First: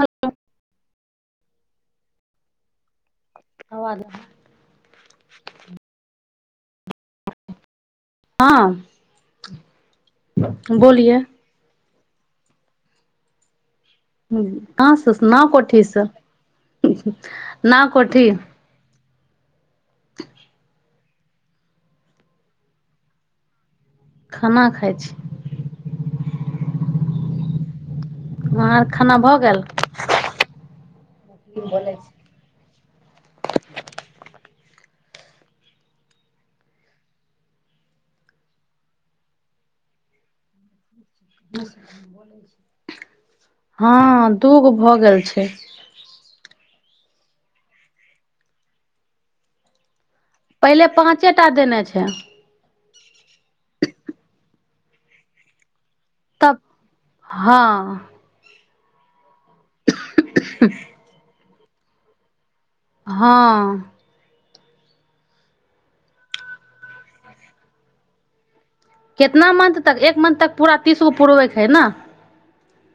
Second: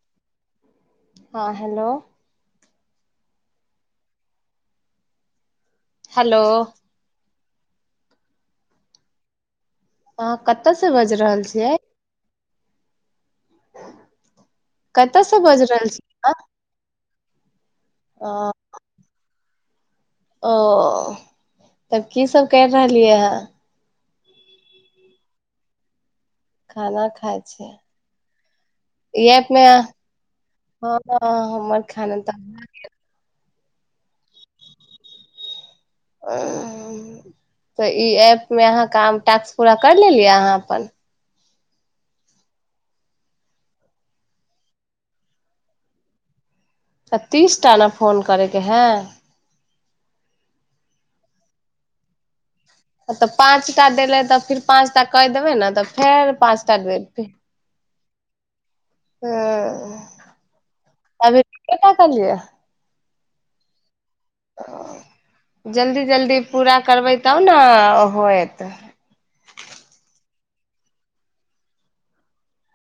hello हँ hello आवाज hello हँ आहाँ कतय से बाजि बोलिए रहल छियै हूँ कतऽ से नाव बाजि रहल कोठीसँ छियै हूँ ह नाव कोठी अहाँ ओ तब की सब कैर रहलियै हं खाना खाइ छी खाना खाय अहाँ आर खाना छिय भऽ गेल [inaudible] हमर खान त ए अ - तऽ ई ऐपमे अहाँ काम टास्क पूरा कर लेलियै अहाँ अपन हँ दू गो भऽ गेल छै त तीस टा ने फोन करयके हैं पहिले पाँचे टा देने छै तऽ पाँच टा देलै तऽ फेर पाँच टा कए देबै ने तऽ फेर तब पाँचटा देत हँ हं - अ अभी केकरा कहलियै या हँ जल्दी जल्दी पूरा करबै तब ने होयत कितना मंथ तक एक मंथ तक पूरा तीस गो पुरबैके हइ ने